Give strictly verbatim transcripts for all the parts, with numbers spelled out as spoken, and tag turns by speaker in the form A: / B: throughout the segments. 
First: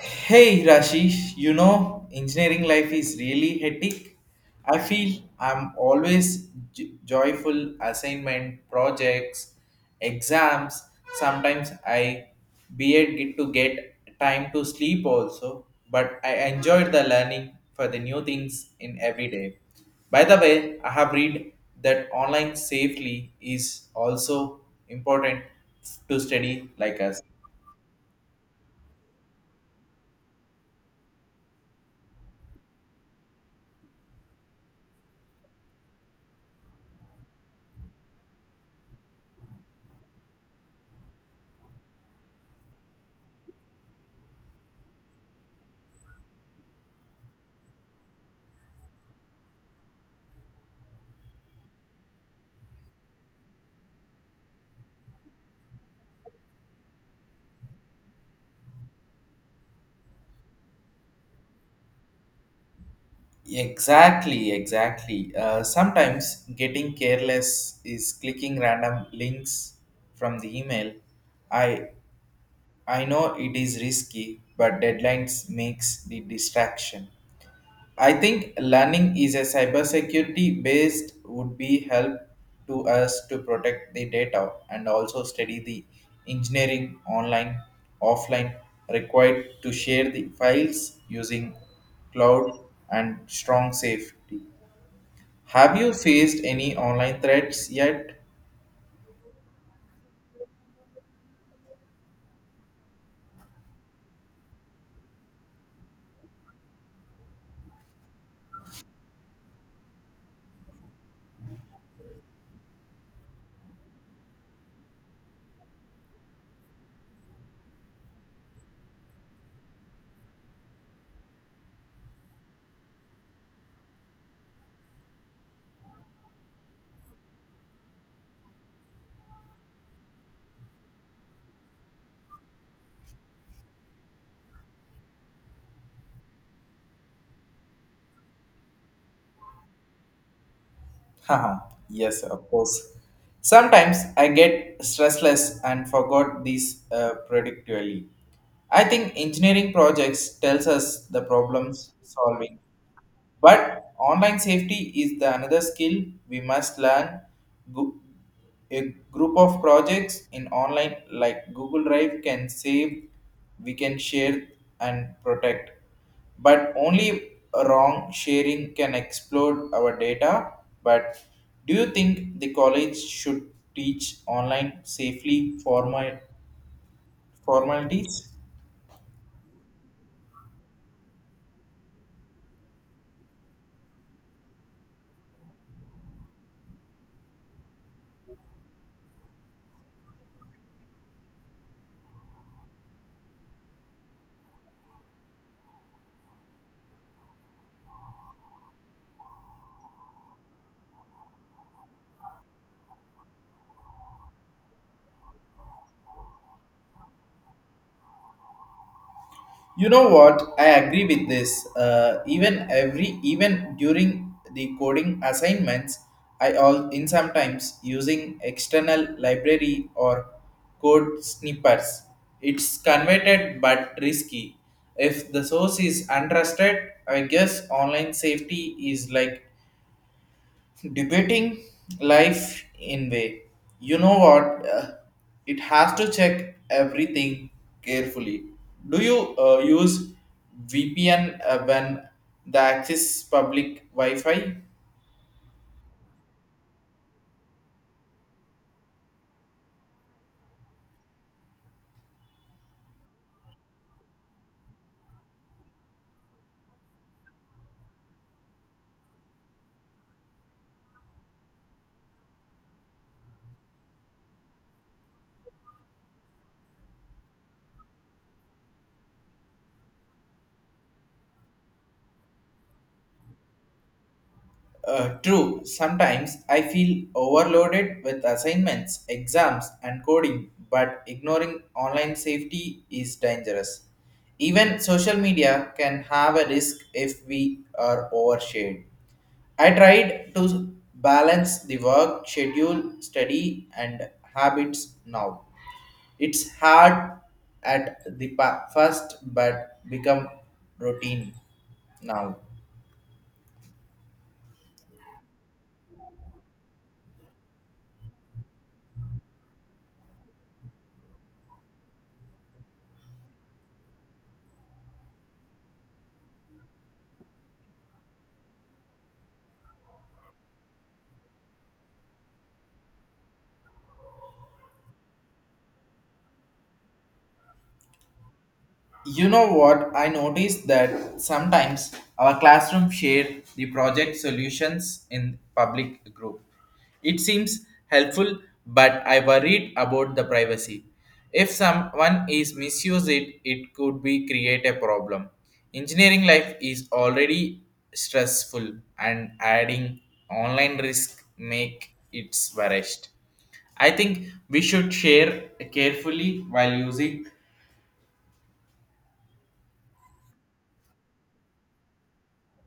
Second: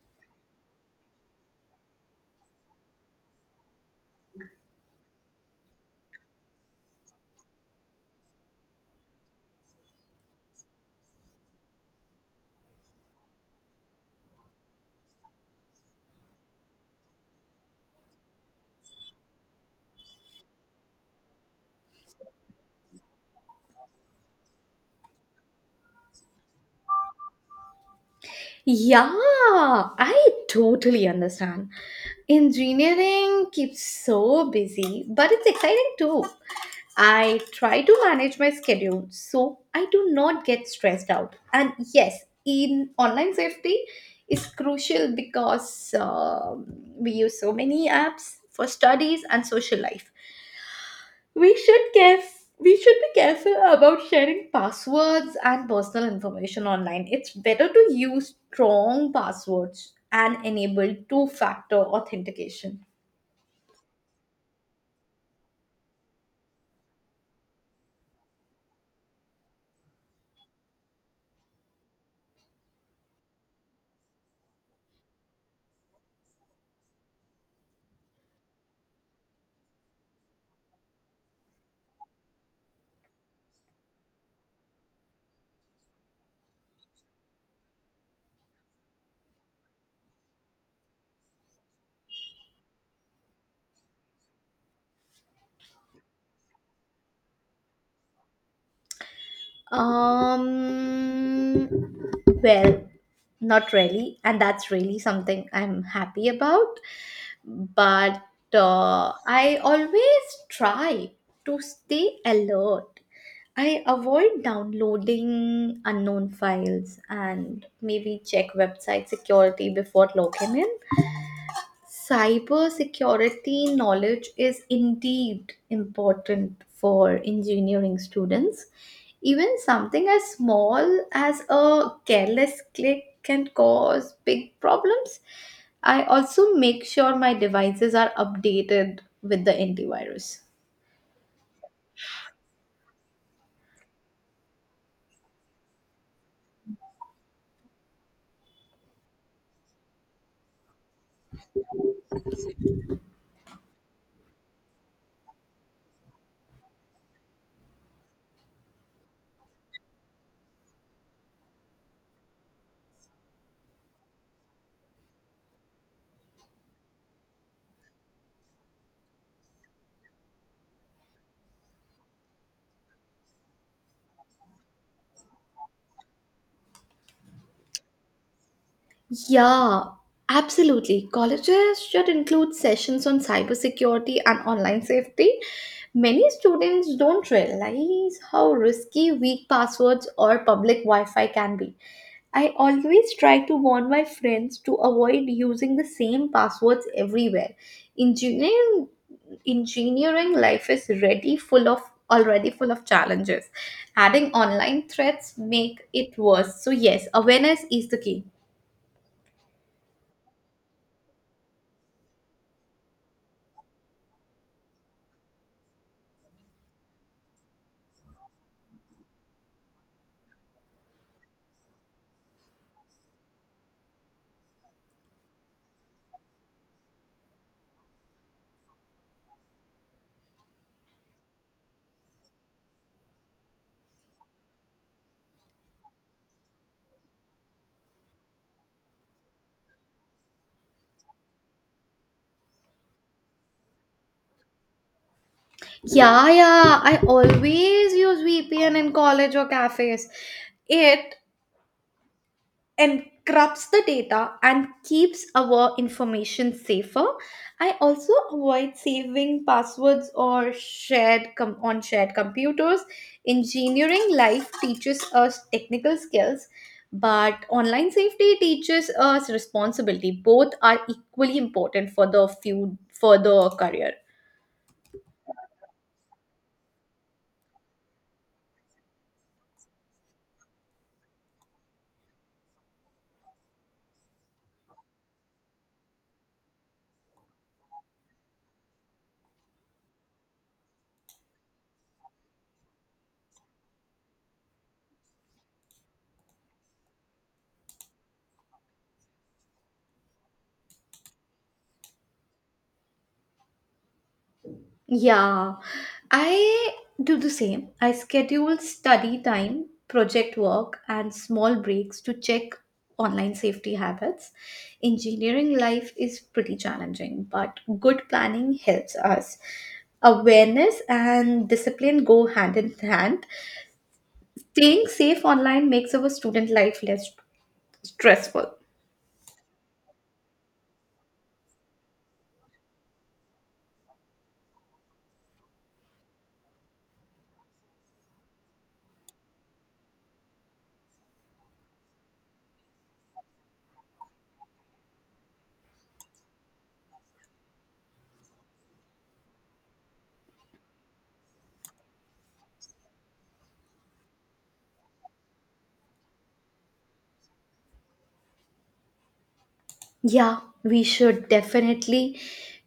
A: Hey Rashish, you know, engineering life is really hectic. I feel I'm always j- joyful assignment, projects, exams. Sometimes I beard get to get time to sleep also, but I enjoyed the learning for the new things in every day. By the way, I have read that online safely is also important to study like us.
B: Yeah, I totally understand. Engineering keeps so busy, but it's exciting too. I try to manage my schedule so I do not get stressed out. And yes, in online safety is crucial because um, we use so many apps for studies and social life. We should caref- we should be careful about sharing passwords and personal information online. It's better to use strong passwords and enable two-factor authentication.
A: Exactly, exactly. Uh, sometimes getting careless is clicking random links from the email. I I know it is risky, but deadlines makes the distraction. I think learning is a cybersecurity based would be help to us to protect the data and also study the engineering online, offline required to share the files using cloud and strong safety. Have you faced any online threats yet?
B: Um well, not really, and that's really something I'm happy about, but uh, I always try to stay alert. I avoid downloading unknown files and maybe check website security before logging in. Cyber security knowledge is indeed important for engineering students. Even something as small as a careless click can cause big problems. I also make sure my devices are updated with the antivirus.
A: Haha, yes, of course. Sometimes I get stressless and forgot these uh, predictably. I think engineering projects tells us the problems solving. But online safety is the another skill we must learn. Gu- A group of projects in online like Google Drive can save, we can share and protect. But only wrong sharing can explode our data. But do you think the college should teach online safely formal formalities?
B: Yeah, absolutely. Colleges should include sessions on cybersecurity and online safety. Many students don't realize how risky weak passwords or public Wi Fi can be. I always try to warn my friends to avoid using the same passwords everywhere. Engineering, engineering life is ready full of already full of challenges. Adding online threats make it worse. So yes, awareness is the key.
A: You know what? I agree with this. Uh, even every even during the coding assignments, I all in sometimes using external library or code snippets. It's converted but risky. If the source is untrusted, I guess online safety is like debating life in way, you know what uh, it has to check everything carefully. Do you uh, use VPN uh, when the access public wi-fi?
B: Yeah, yeah. I always use V P N in college or cafes. It encrypts the data and keeps our information safer. I also avoid saving passwords or shared com- on shared computers. Engineering life teaches us technical skills, but online safety teaches us responsibility. Both are equally important for the few for the career.
A: Uh, true Sometimes I feel overloaded with assignments, exams and coding, but ignoring online safety is dangerous. Even social media can have a risk if we are overshared. I tried to balance the work schedule, study, and habits now. It's hard at the pa- first, but become routine now.
B: Yeah, I do the same. I schedule study time, project work, and small breaks to check online safety habits. Engineering life is pretty challenging, but good planning helps us. Awareness and discipline go hand in hand. Staying safe online makes our student life less stressful.
A: You know what? I noticed that sometimes our classroom share the project solutions in public group. It seems helpful, but I worried about the privacy. If someone is misuse it, it could be create a problem. Engineering life is already stressful, and adding online risk make it worst. I think we should share carefully while using.
B: Yeah, we should definitely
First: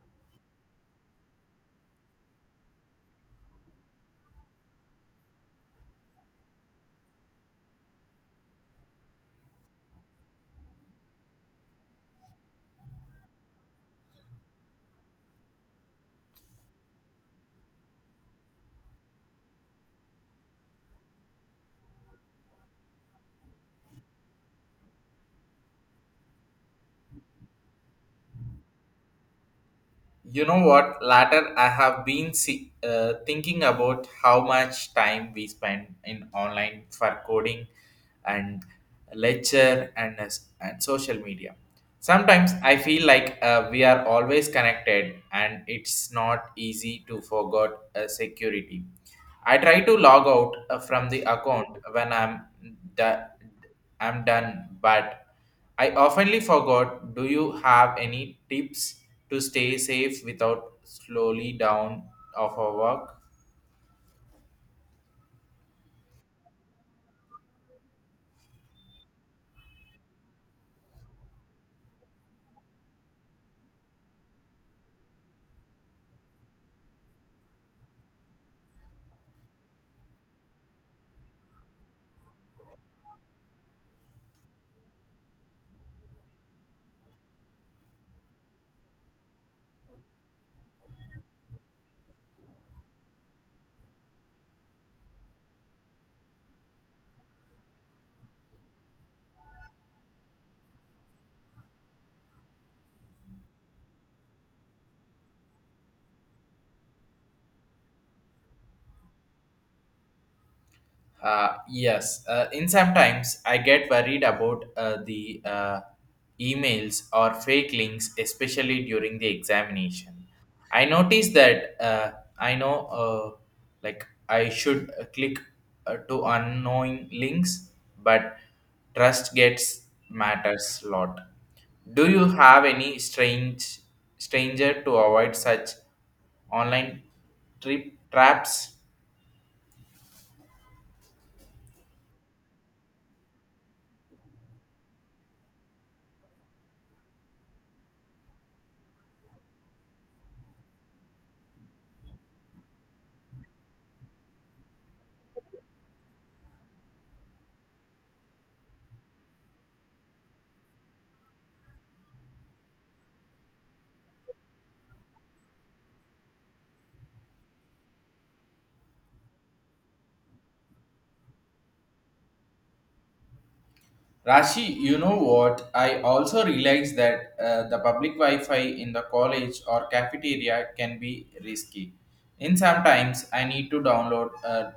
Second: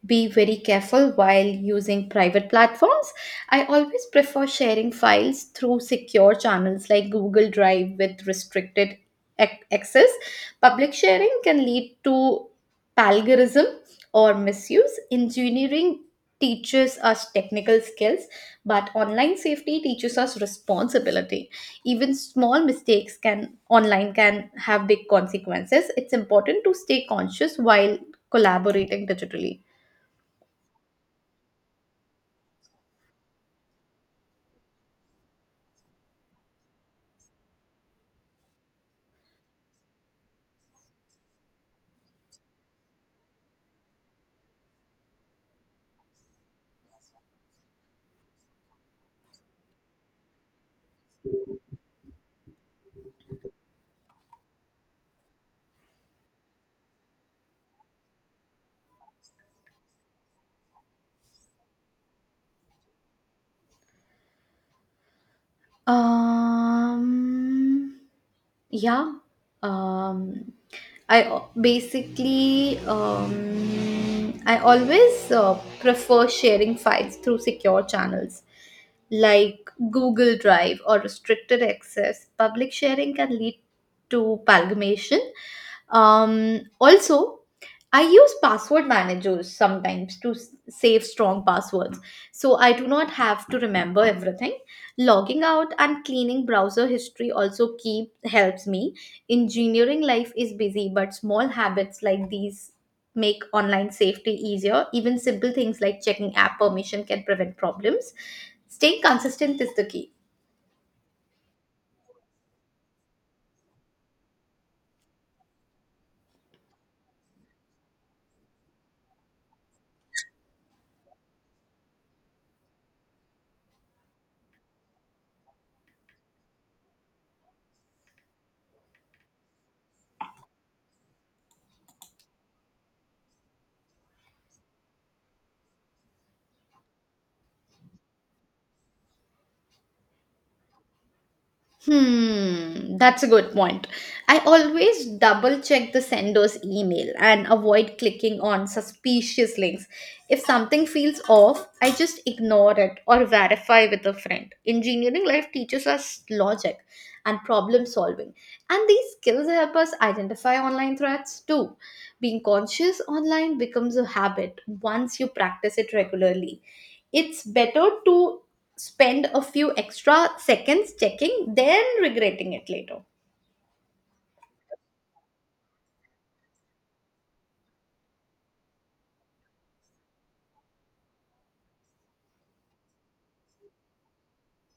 B: be very careful while using private platforms. I always prefer sharing files through secure channels like Google Drive with restricted ac- access. Public sharing can lead to plagiarism or misuse. Engineering teaches us technical skills, but online safety teaches us responsibility. Even small mistakes can online can have big consequences. It's important to stay conscious while collaborating digitally.
A: You know what? Latter, I have been see, uh, thinking about how much time we spend in online for coding and lecture and, as- and social media. Sometimes I feel like uh, we are always connected and it's not easy to forget uh, security. I try to log out uh, from the account when I'm done I'm done, but I oftenly forgot. Do you have any tips to stay safe without slowly down of our work?
B: Um yeah um I al- basically um, I always uh, prefer sharing files through secure channels like Google Drive or restricted access. Public sharing can lead to palgamation. Um, also, I use password managers sometimes to s- save strong passwords, so I do not have to remember everything. Logging out and cleaning browser history also keep helps me. Engineering life is busy, but small habits like these make online safety easier. Even simple things like checking app permission can prevent problems. Staying consistent is the key.
A: Uh, yes, uh, in sometimes I get worried about uh, the uh, emails or fake links, especially during the examination. I notice that uh, I know, uh, like I should uh, click uh, to unknowing links, but trust gets matters lot. Do you have any strange stranger to avoid such online trip traps?
B: Hmm, that's a good point. I always double check the sender's email and avoid clicking on suspicious links. If something feels off, I just ignore it or verify with a friend. Engineering life teaches us logic and problem solving, and these skills help us identify online threats too. Being conscious online becomes a habit once you practice it regularly. It's better to spend a few extra seconds checking, then regretting it later.
A: Rashi, you know what? I also realized that uh, the public Wi-Fi in the college or cafeteria can be risky. In sometimes I need to download uh,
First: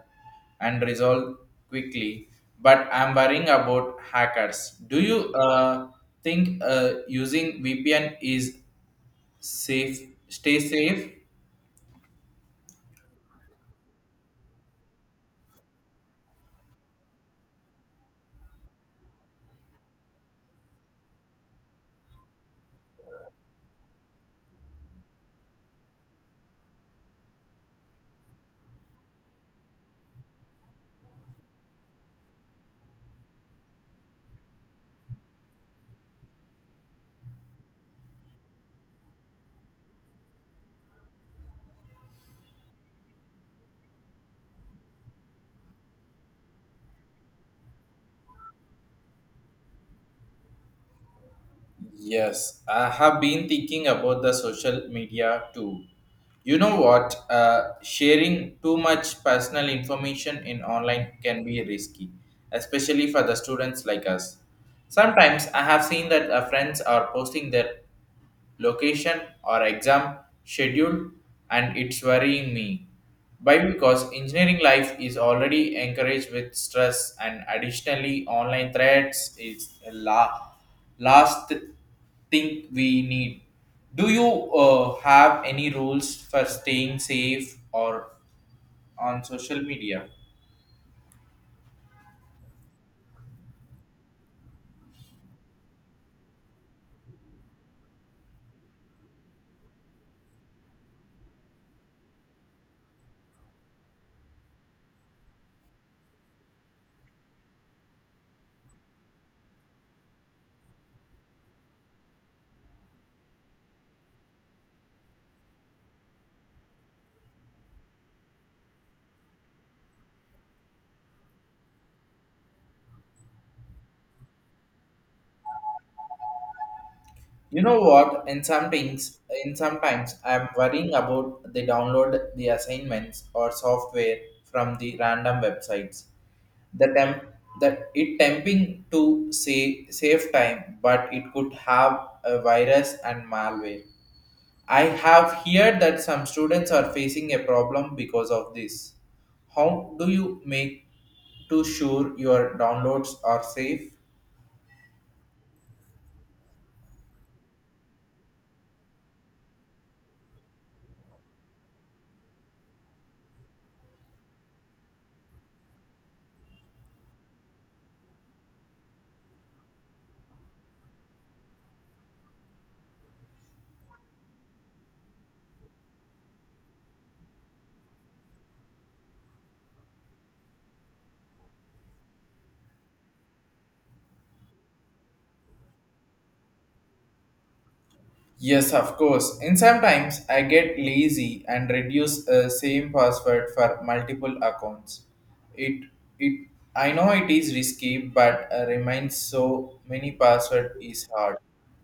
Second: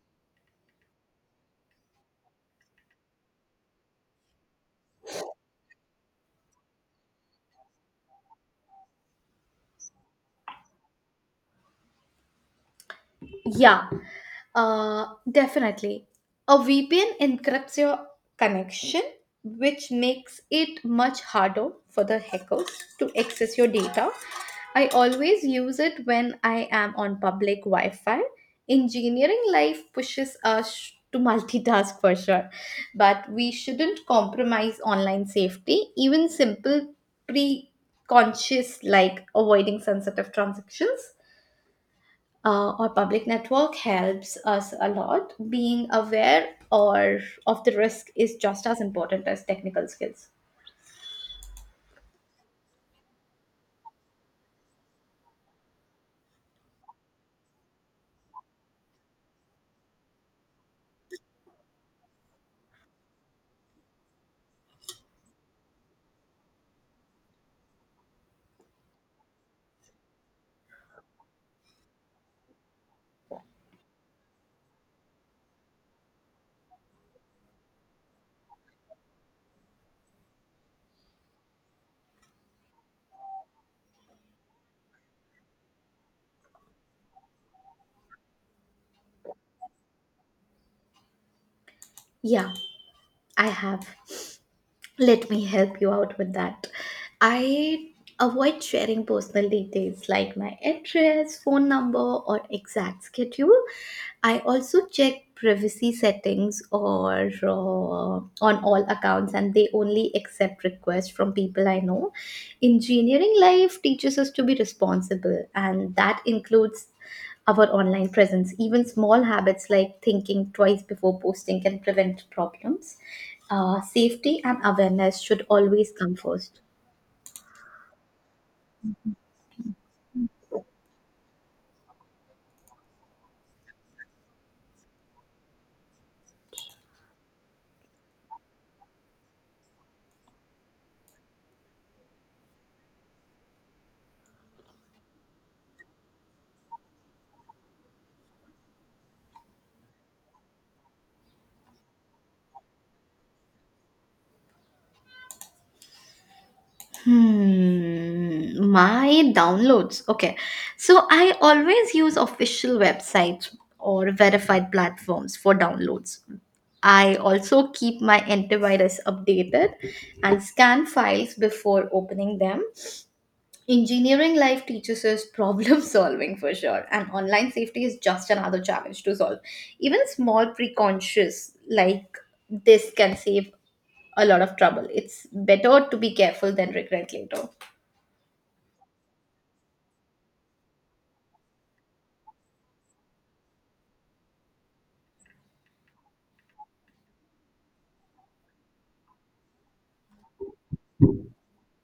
A: and resolve quickly, but I'm worrying about hackers. Do you uh, think uh, using V P N is safe? Stay safe.
B: Yeah, uh, definitely. A V P N encrypts your connection, which makes it much harder for the hackers to access your data. I always use it when I am on public Wi Fi. Engineering life pushes us to multitask for sure, but we shouldn't compromise online safety. Even simple pre conscious, like avoiding sensitive transactions, uh, or public network helps us a lot. Being aware or of the risk is just as important as technical skills.
A: Yes, I have been thinking about the social media too. You know what? Uh, sharing too much personal information in online can be risky, especially for the students like us. Sometimes I have seen that uh, friends are posting their location or exam schedule and it's worrying me. Why? Because engineering life is already encouraged with stress and additionally online threats is a la- last thing we need. Do you uh, have any rules for staying safe or on social media?
B: Yeah, I have. Let me help you out with that. I avoid sharing personal details like my address, phone number, or exact schedule. I also check privacy settings or uh, on all accounts and they only accept requests from people I know. Engineering life teaches us to be responsible and that includes our online presence. Even small habits like thinking twice before posting can prevent problems. Uh, safety and awareness should always come first.
A: You know what? In some things, in sometimes I'm worrying about they download the assignments or software from the random websites. The temp that it tempting to say save time, but it could have a virus and malware. I have heard that some students are facing a problem because of this. How do you make to sure your downloads are safe?
B: Hmm, my downloads. Okay. So I always use official websites or verified platforms for downloads. I also keep my antivirus updated and scan files before opening them. Engineering life teaches us problem solving for sure, and online safety is just another challenge to solve. Even small precautions like this can save a lot of trouble. It's better to be careful than regret later.
A: Yes, of course. And sometimes I get lazy and reduce uh, same password for multiple accounts. It it I know it is risky, but uh, remains so many password is hard.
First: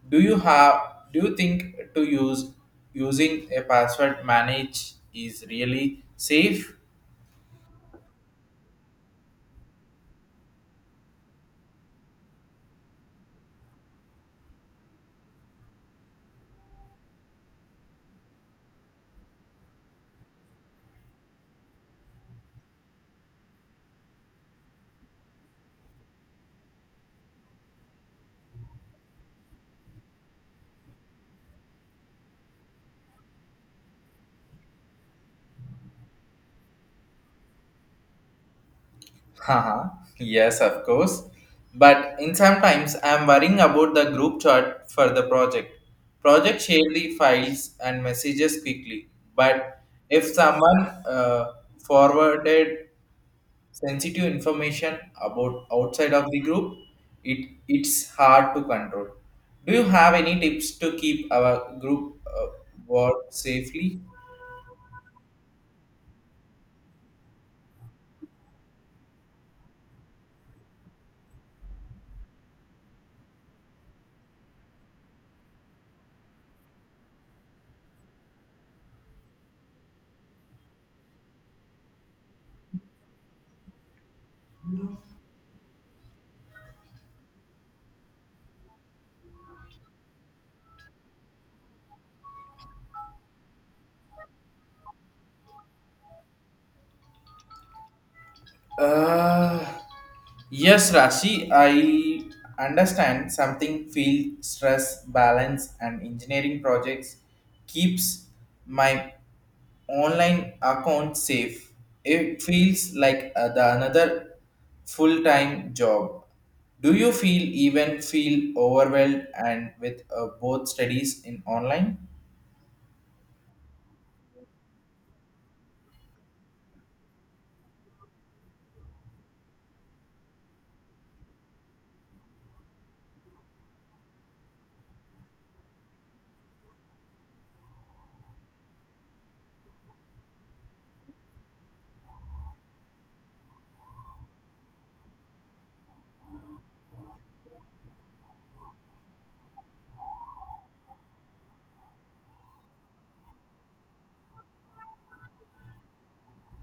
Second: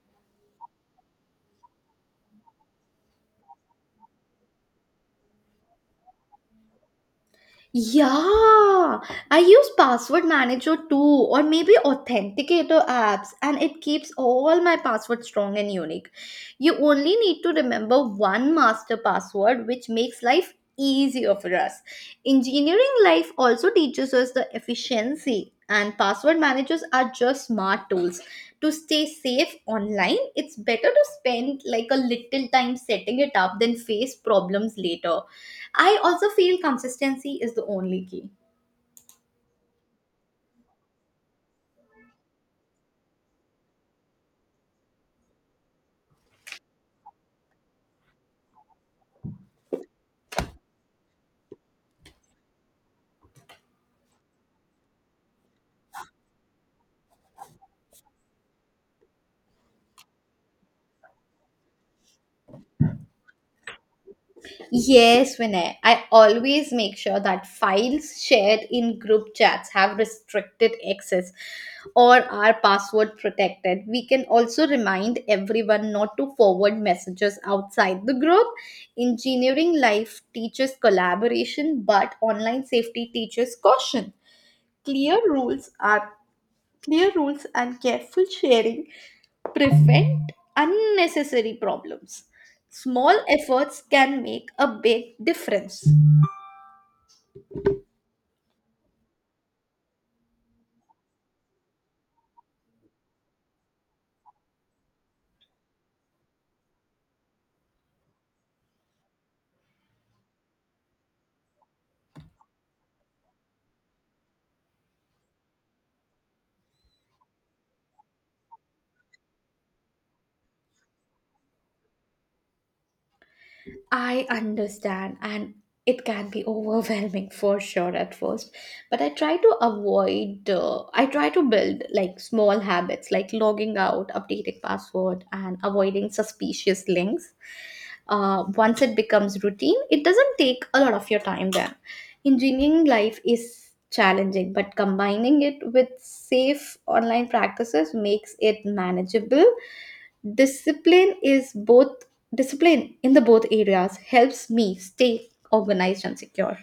A: Do you have do you think to use using a password manage is really safe?
B: Yeah, I use password manager too, or maybe authenticator apps, and it keeps all my passwords strong and unique. You only need to remember one master password, which makes life easier for us. Engineering life also teaches us the efficiency, and password managers are just smart tools. To stay safe online, it's better to spend like a little time setting it up than face problems later. I also feel consistency is the only key.
A: Haha, yes, of course. But in sometimes I'm worrying about the group chat for the project. Project share the files and messages quickly, but if someone uh, forwarded sensitive information about outside of the group, it it's hard to control. Do you have any tips to keep our group uh, work safely?
B: Yes, Vinay. I always make sure that files shared in group chats have restricted access or are password protected. We can also remind everyone not to forward messages outside the group. Engineering life teaches collaboration, but online safety teaches caution. Clear rules are Clear rules and careful sharing prevent unnecessary problems. Small efforts can make a big difference.
A: Uh, yes, Rashi, I understand something field stress balance and engineering projects keeps my online account safe. It feels like uh, the another full-time job. Do you feel even feel overwhelmed and with uh, both studies in online?
B: I understand, and it can be overwhelming for sure at first. But I try to avoid, uh, I try to build like small habits like logging out, updating password, and avoiding suspicious links. Uh, once it becomes routine, it doesn't take a lot of your time then. Engineering life is challenging, but combining it with safe online practices makes it manageable. Discipline is both, discipline in the both areas helps me stay organized and secure.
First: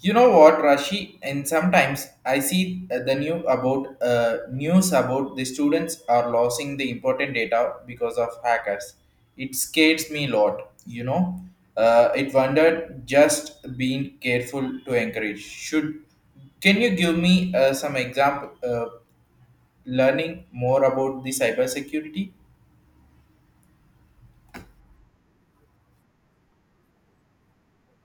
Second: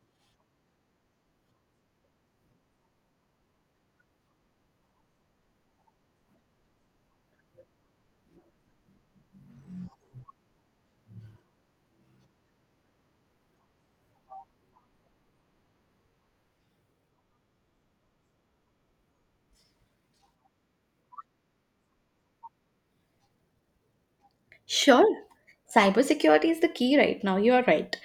A: You know what, Rashi? And sometimes I see uh, the new about uh, news about the students are losing the important data because of hackers. It scares me a lot. You know, uh, it wondered just being careful to encourage. Should can you give me uh, some example? Uh, learning more about the cybersecurity.
B: Sure, cybersecurity is the key right now, you are right.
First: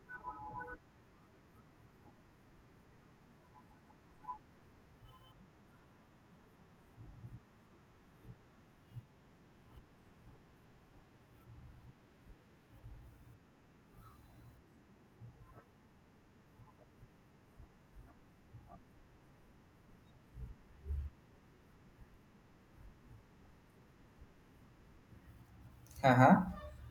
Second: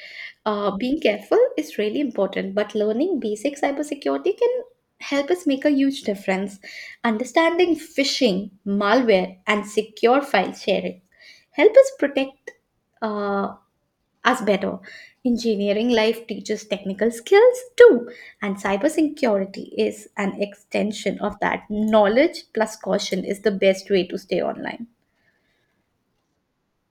B: uh, Being careful is really important, but learning basic cybersecurity can help us make a huge difference. Understanding phishing malware and secure file sharing help us protect uh, as better. Engineering life teaches technical skills too, and cybersecurity is an extension of that. Knowledge plus caution is the best way to stay online.
A: Uh-huh.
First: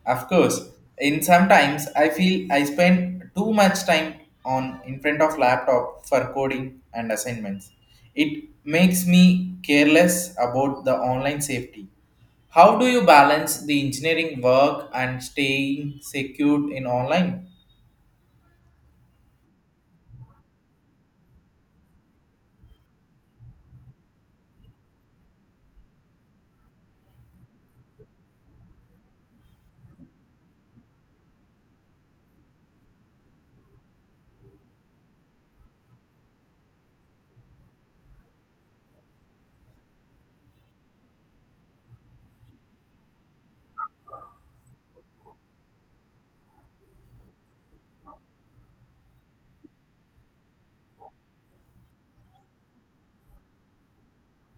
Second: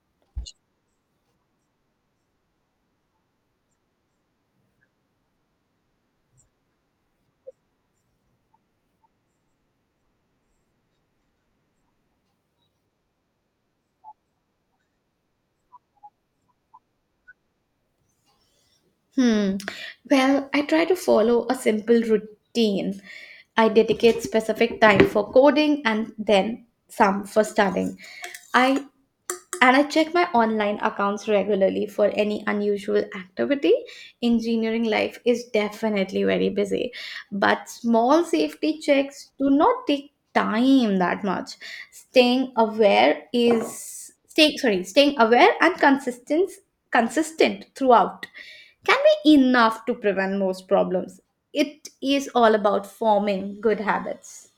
A: Of course. In sometimes I feel I spend too much time on in front of laptop for coding and assignments. It makes me careless about the online safety. How do you balance the engineering work and staying secure in online?
B: Hmm. Well, I try to follow a simple routine. I dedicate specific time for coding and then some for studying. I And I check my online accounts regularly for any unusual activity. Engineering life is definitely very busy, but small safety checks do not take time that much. Staying aware is stay, sorry, Staying aware and consistent consistent throughout can be enough to prevent most problems. It is all about forming good habits.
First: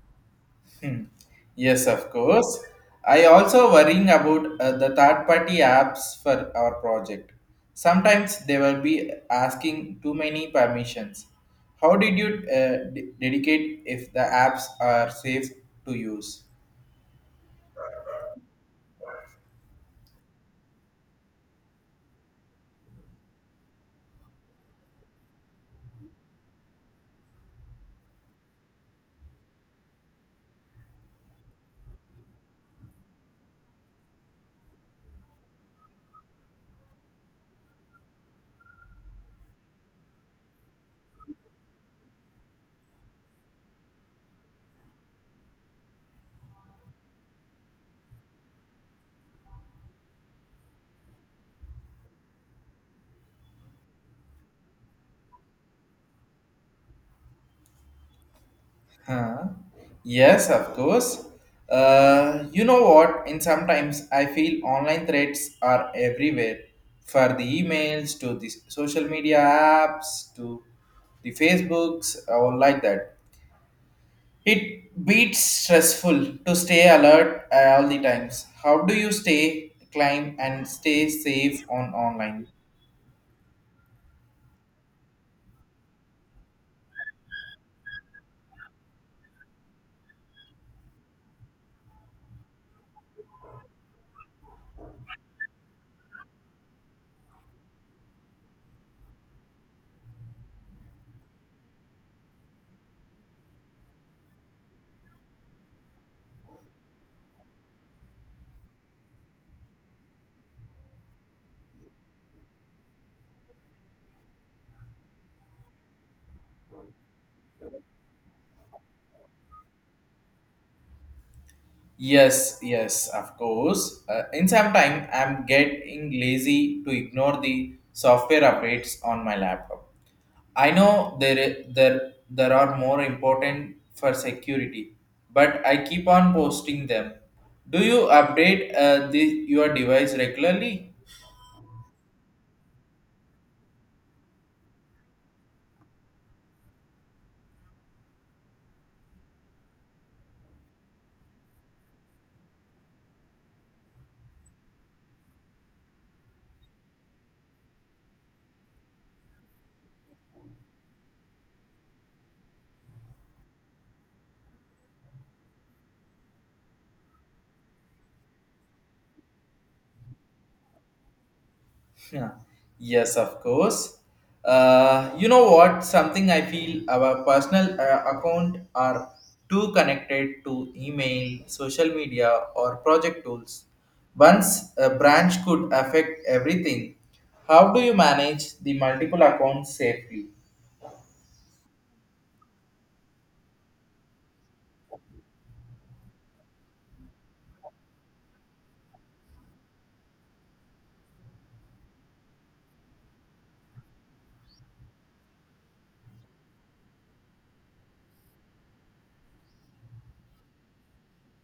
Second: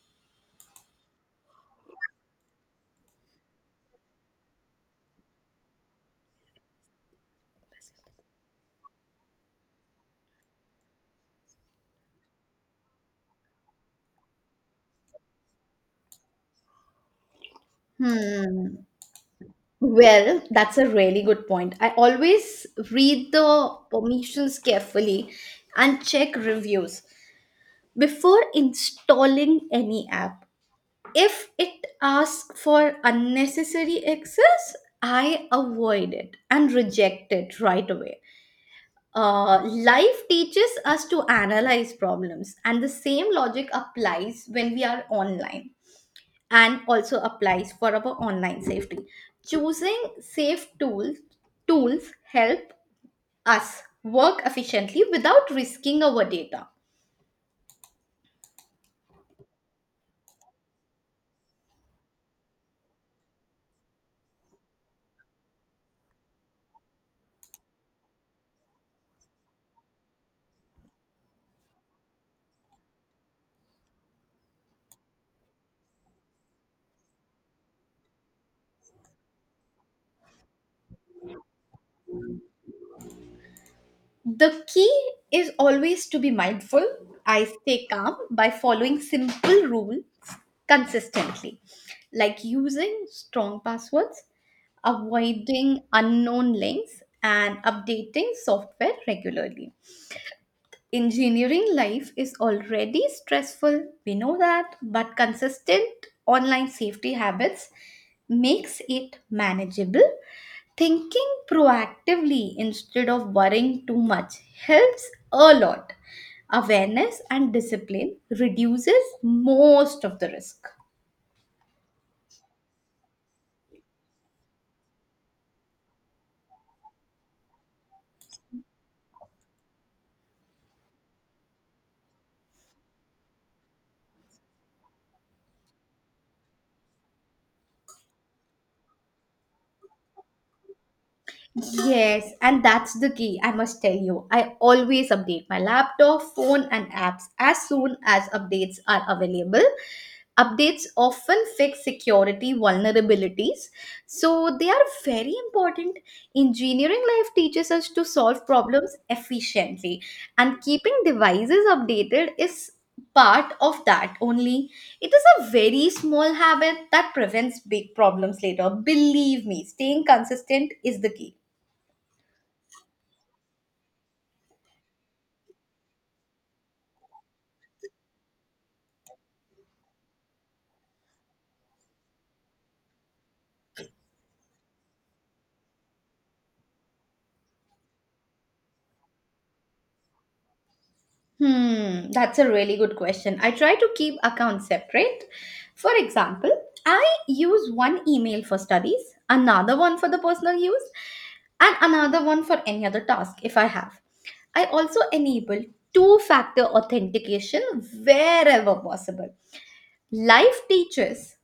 A: Yes, of course. I also worrying about uh, the third party apps for our project. Sometimes they will be asking too many permissions. How did you uh, de- dedicate if the apps are safe to use?
B: Hmm. Well, that's a really good point. I always read the permissions carefully and check reviews before installing any app. If it asks for unnecessary access, I avoid it and reject it right away. Uh, life teaches us to analyze problems, and the same logic applies when we are online and also applies for our online safety. Choosing safe tools tools help us work efficiently without risking our data.
A: Huh? Yes, of course. Uh, you know what? In sometimes I feel online threats are everywhere, for the emails to the social media apps to the Facebooks or like that. It beats stressful to stay alert uh, all the times. How do you stay climb and stay safe on online?
B: The key is always to be mindful. I stay calm by following simple rules consistently, like using strong passwords, avoiding unknown links, and updating software regularly. Engineering life is already stressful, we know that, but consistent online safety habits makes it manageable. Thinking proactively instead of worrying too much helps a lot. Awareness and discipline reduces most of the risk.
A: Yes, yes, of course. Uh, in some time, I'm getting lazy to ignore the software updates on my laptop. I know there there there are more important for security, but I keep on posting them. Do you update uh, the, your device regularly?
B: Yes, and that's the key, I must tell you. I always update my laptop, phone, and apps as soon as updates are available. Updates often fix security vulnerabilities, so they are very important. Engineering life teaches us to solve problems efficiently, and keeping devices updated is part of that only. It is a very small habit that prevents big problems later. Believe me, staying consistent is the key.
A: Yeah. Yes, of course. Uh, you know what? Something I feel our personal uh, account are too connected to email, social media, or project tools. Once a branch could affect everything, how do you manage the multiple accounts safely?
B: Hmm, that's a really good question. I try to keep accounts separate. For example, I use one email for studies, another one for the personal use, and another one for any other task if I have. I also enable two factor authentication wherever possible. Life teaches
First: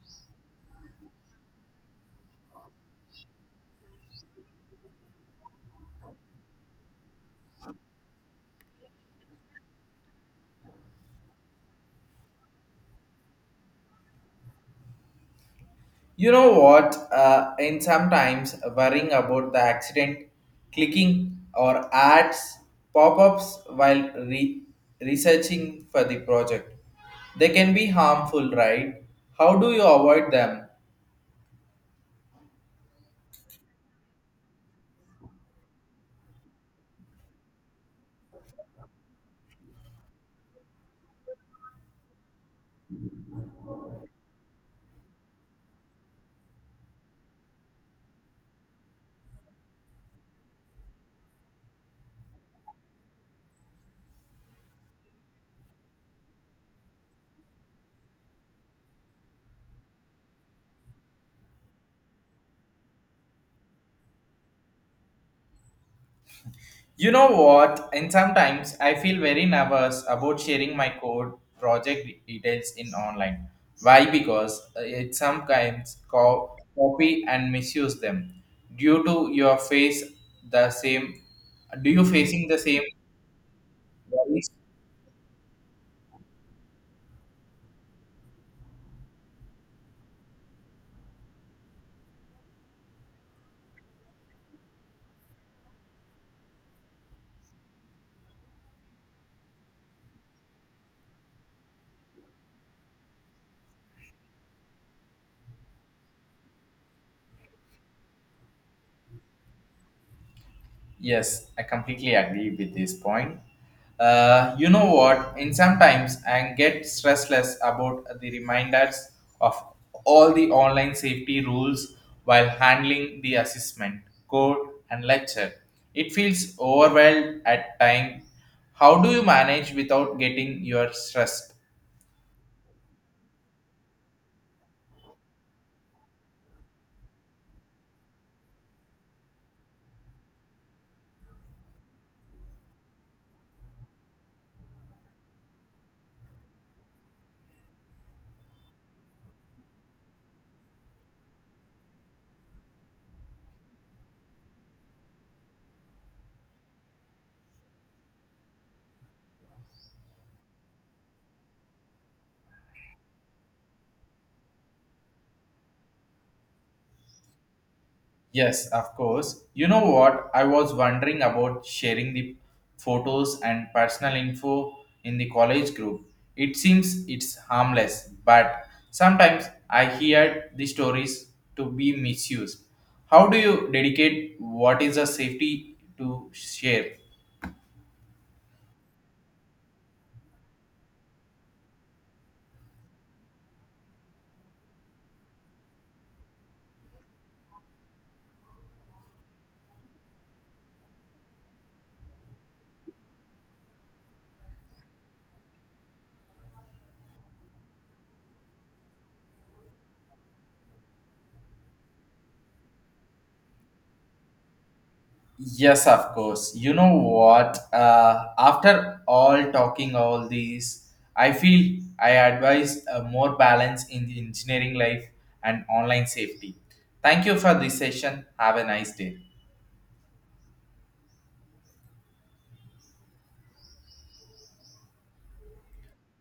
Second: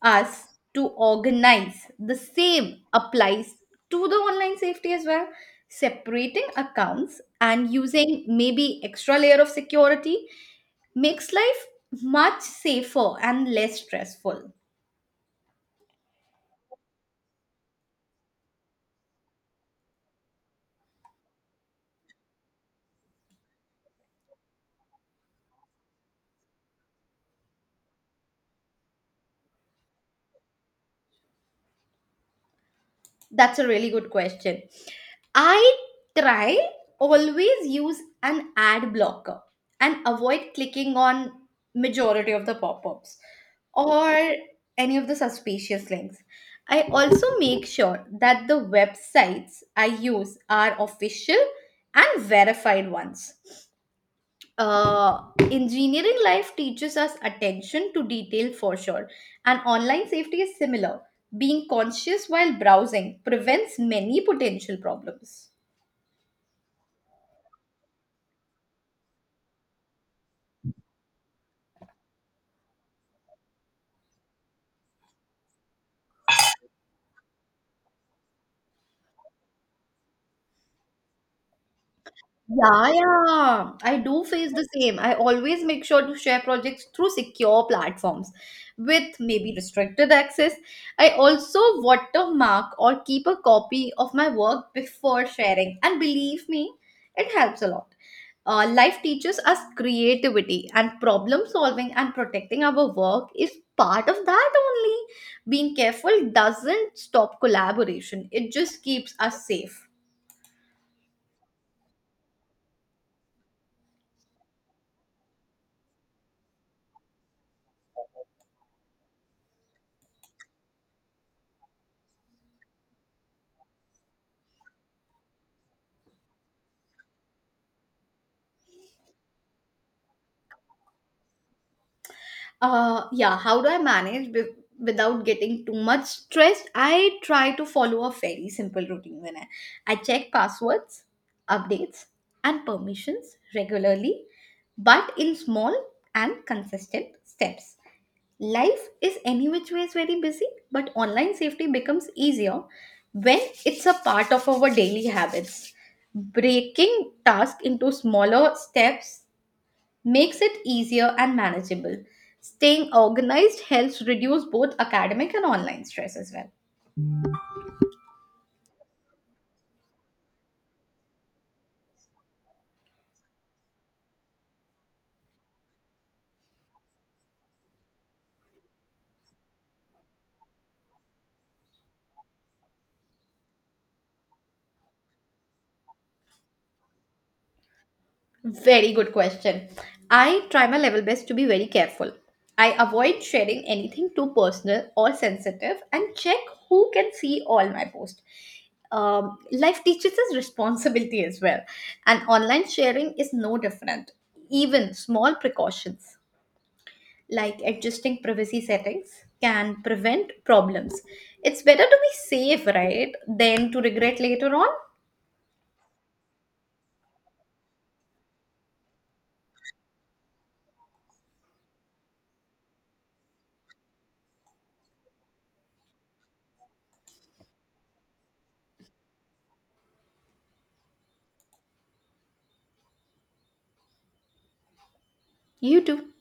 B: us to organize. The same applies to the online safety as well. Separating accounts and using maybe extra layer of security makes life much safer and less stressful.
A: You know what? Uh, and sometimes worrying about the accident, clicking or ads pop-ups while re- researching for the project. They can be harmful, right? How do you avoid them?
B: That's a really good question. I try always use an ad blocker and avoid clicking on majority of the pop-ups or any of the suspicious links. I also make sure that the websites I use are official and verified ones. uh, Engineering life teaches us attention to detail for sure, and online safety is similar. Being conscious while browsing prevents many potential problems.
A: You know what? And sometimes I feel very nervous about sharing my code project details in online. Why? Because uh, it sometimes co- copy and misuse them. Due to your face the same, do you facing the same
B: Yeah, yeah, I do
A: worries?
B: face the same. I always make sure to share projects through secure platforms with maybe restricted access. I also watermark or keep a copy of my work before sharing, and believe me, it helps a lot. Uh, life teaches us creativity and problem solving, and protecting our work is part of that only. Being careful doesn't stop collaboration, it just keeps us safe.
A: Yes, I completely agree with this point. Uh, you know what? In sometimes I get stressless about the reminders of all the online safety rules while handling the assessment, code, and lecture. It feels overwhelmed at time. How do you manage without getting your stressed?
B: Uh, yeah, how do I manage with, without getting too much stressed? I try to follow a very simple routine. when I, I check passwords, updates, and permissions regularly, but in small and consistent steps. Life is any which way is very busy, but online safety becomes easier when it's a part of our daily habits. Breaking tasks into smaller steps makes it easier and manageable. Staying organized helps reduce both academic and online stress as well.
A: Yes, of course. You know what? I was wondering about sharing the photos and personal info in the college group. It seems it's harmless, but sometimes I hear the stories to be misused. How do you dedicate what is a safety to share?
B: Very good question. I try my level best to be very careful. I avoid sharing anything too personal or sensitive and check who can see all my posts. Um, life teaches us responsibility as well, and online sharing is no different. Even small precautions like adjusting privacy settings can prevent problems. It's better to be safe, right, than to regret later on.
A: Yes, of course. You know what? Uh, after all talking all these, I feel I advise a more balance in the engineering life and online safety. Thank you for this session. Have a nice day.
B: You too.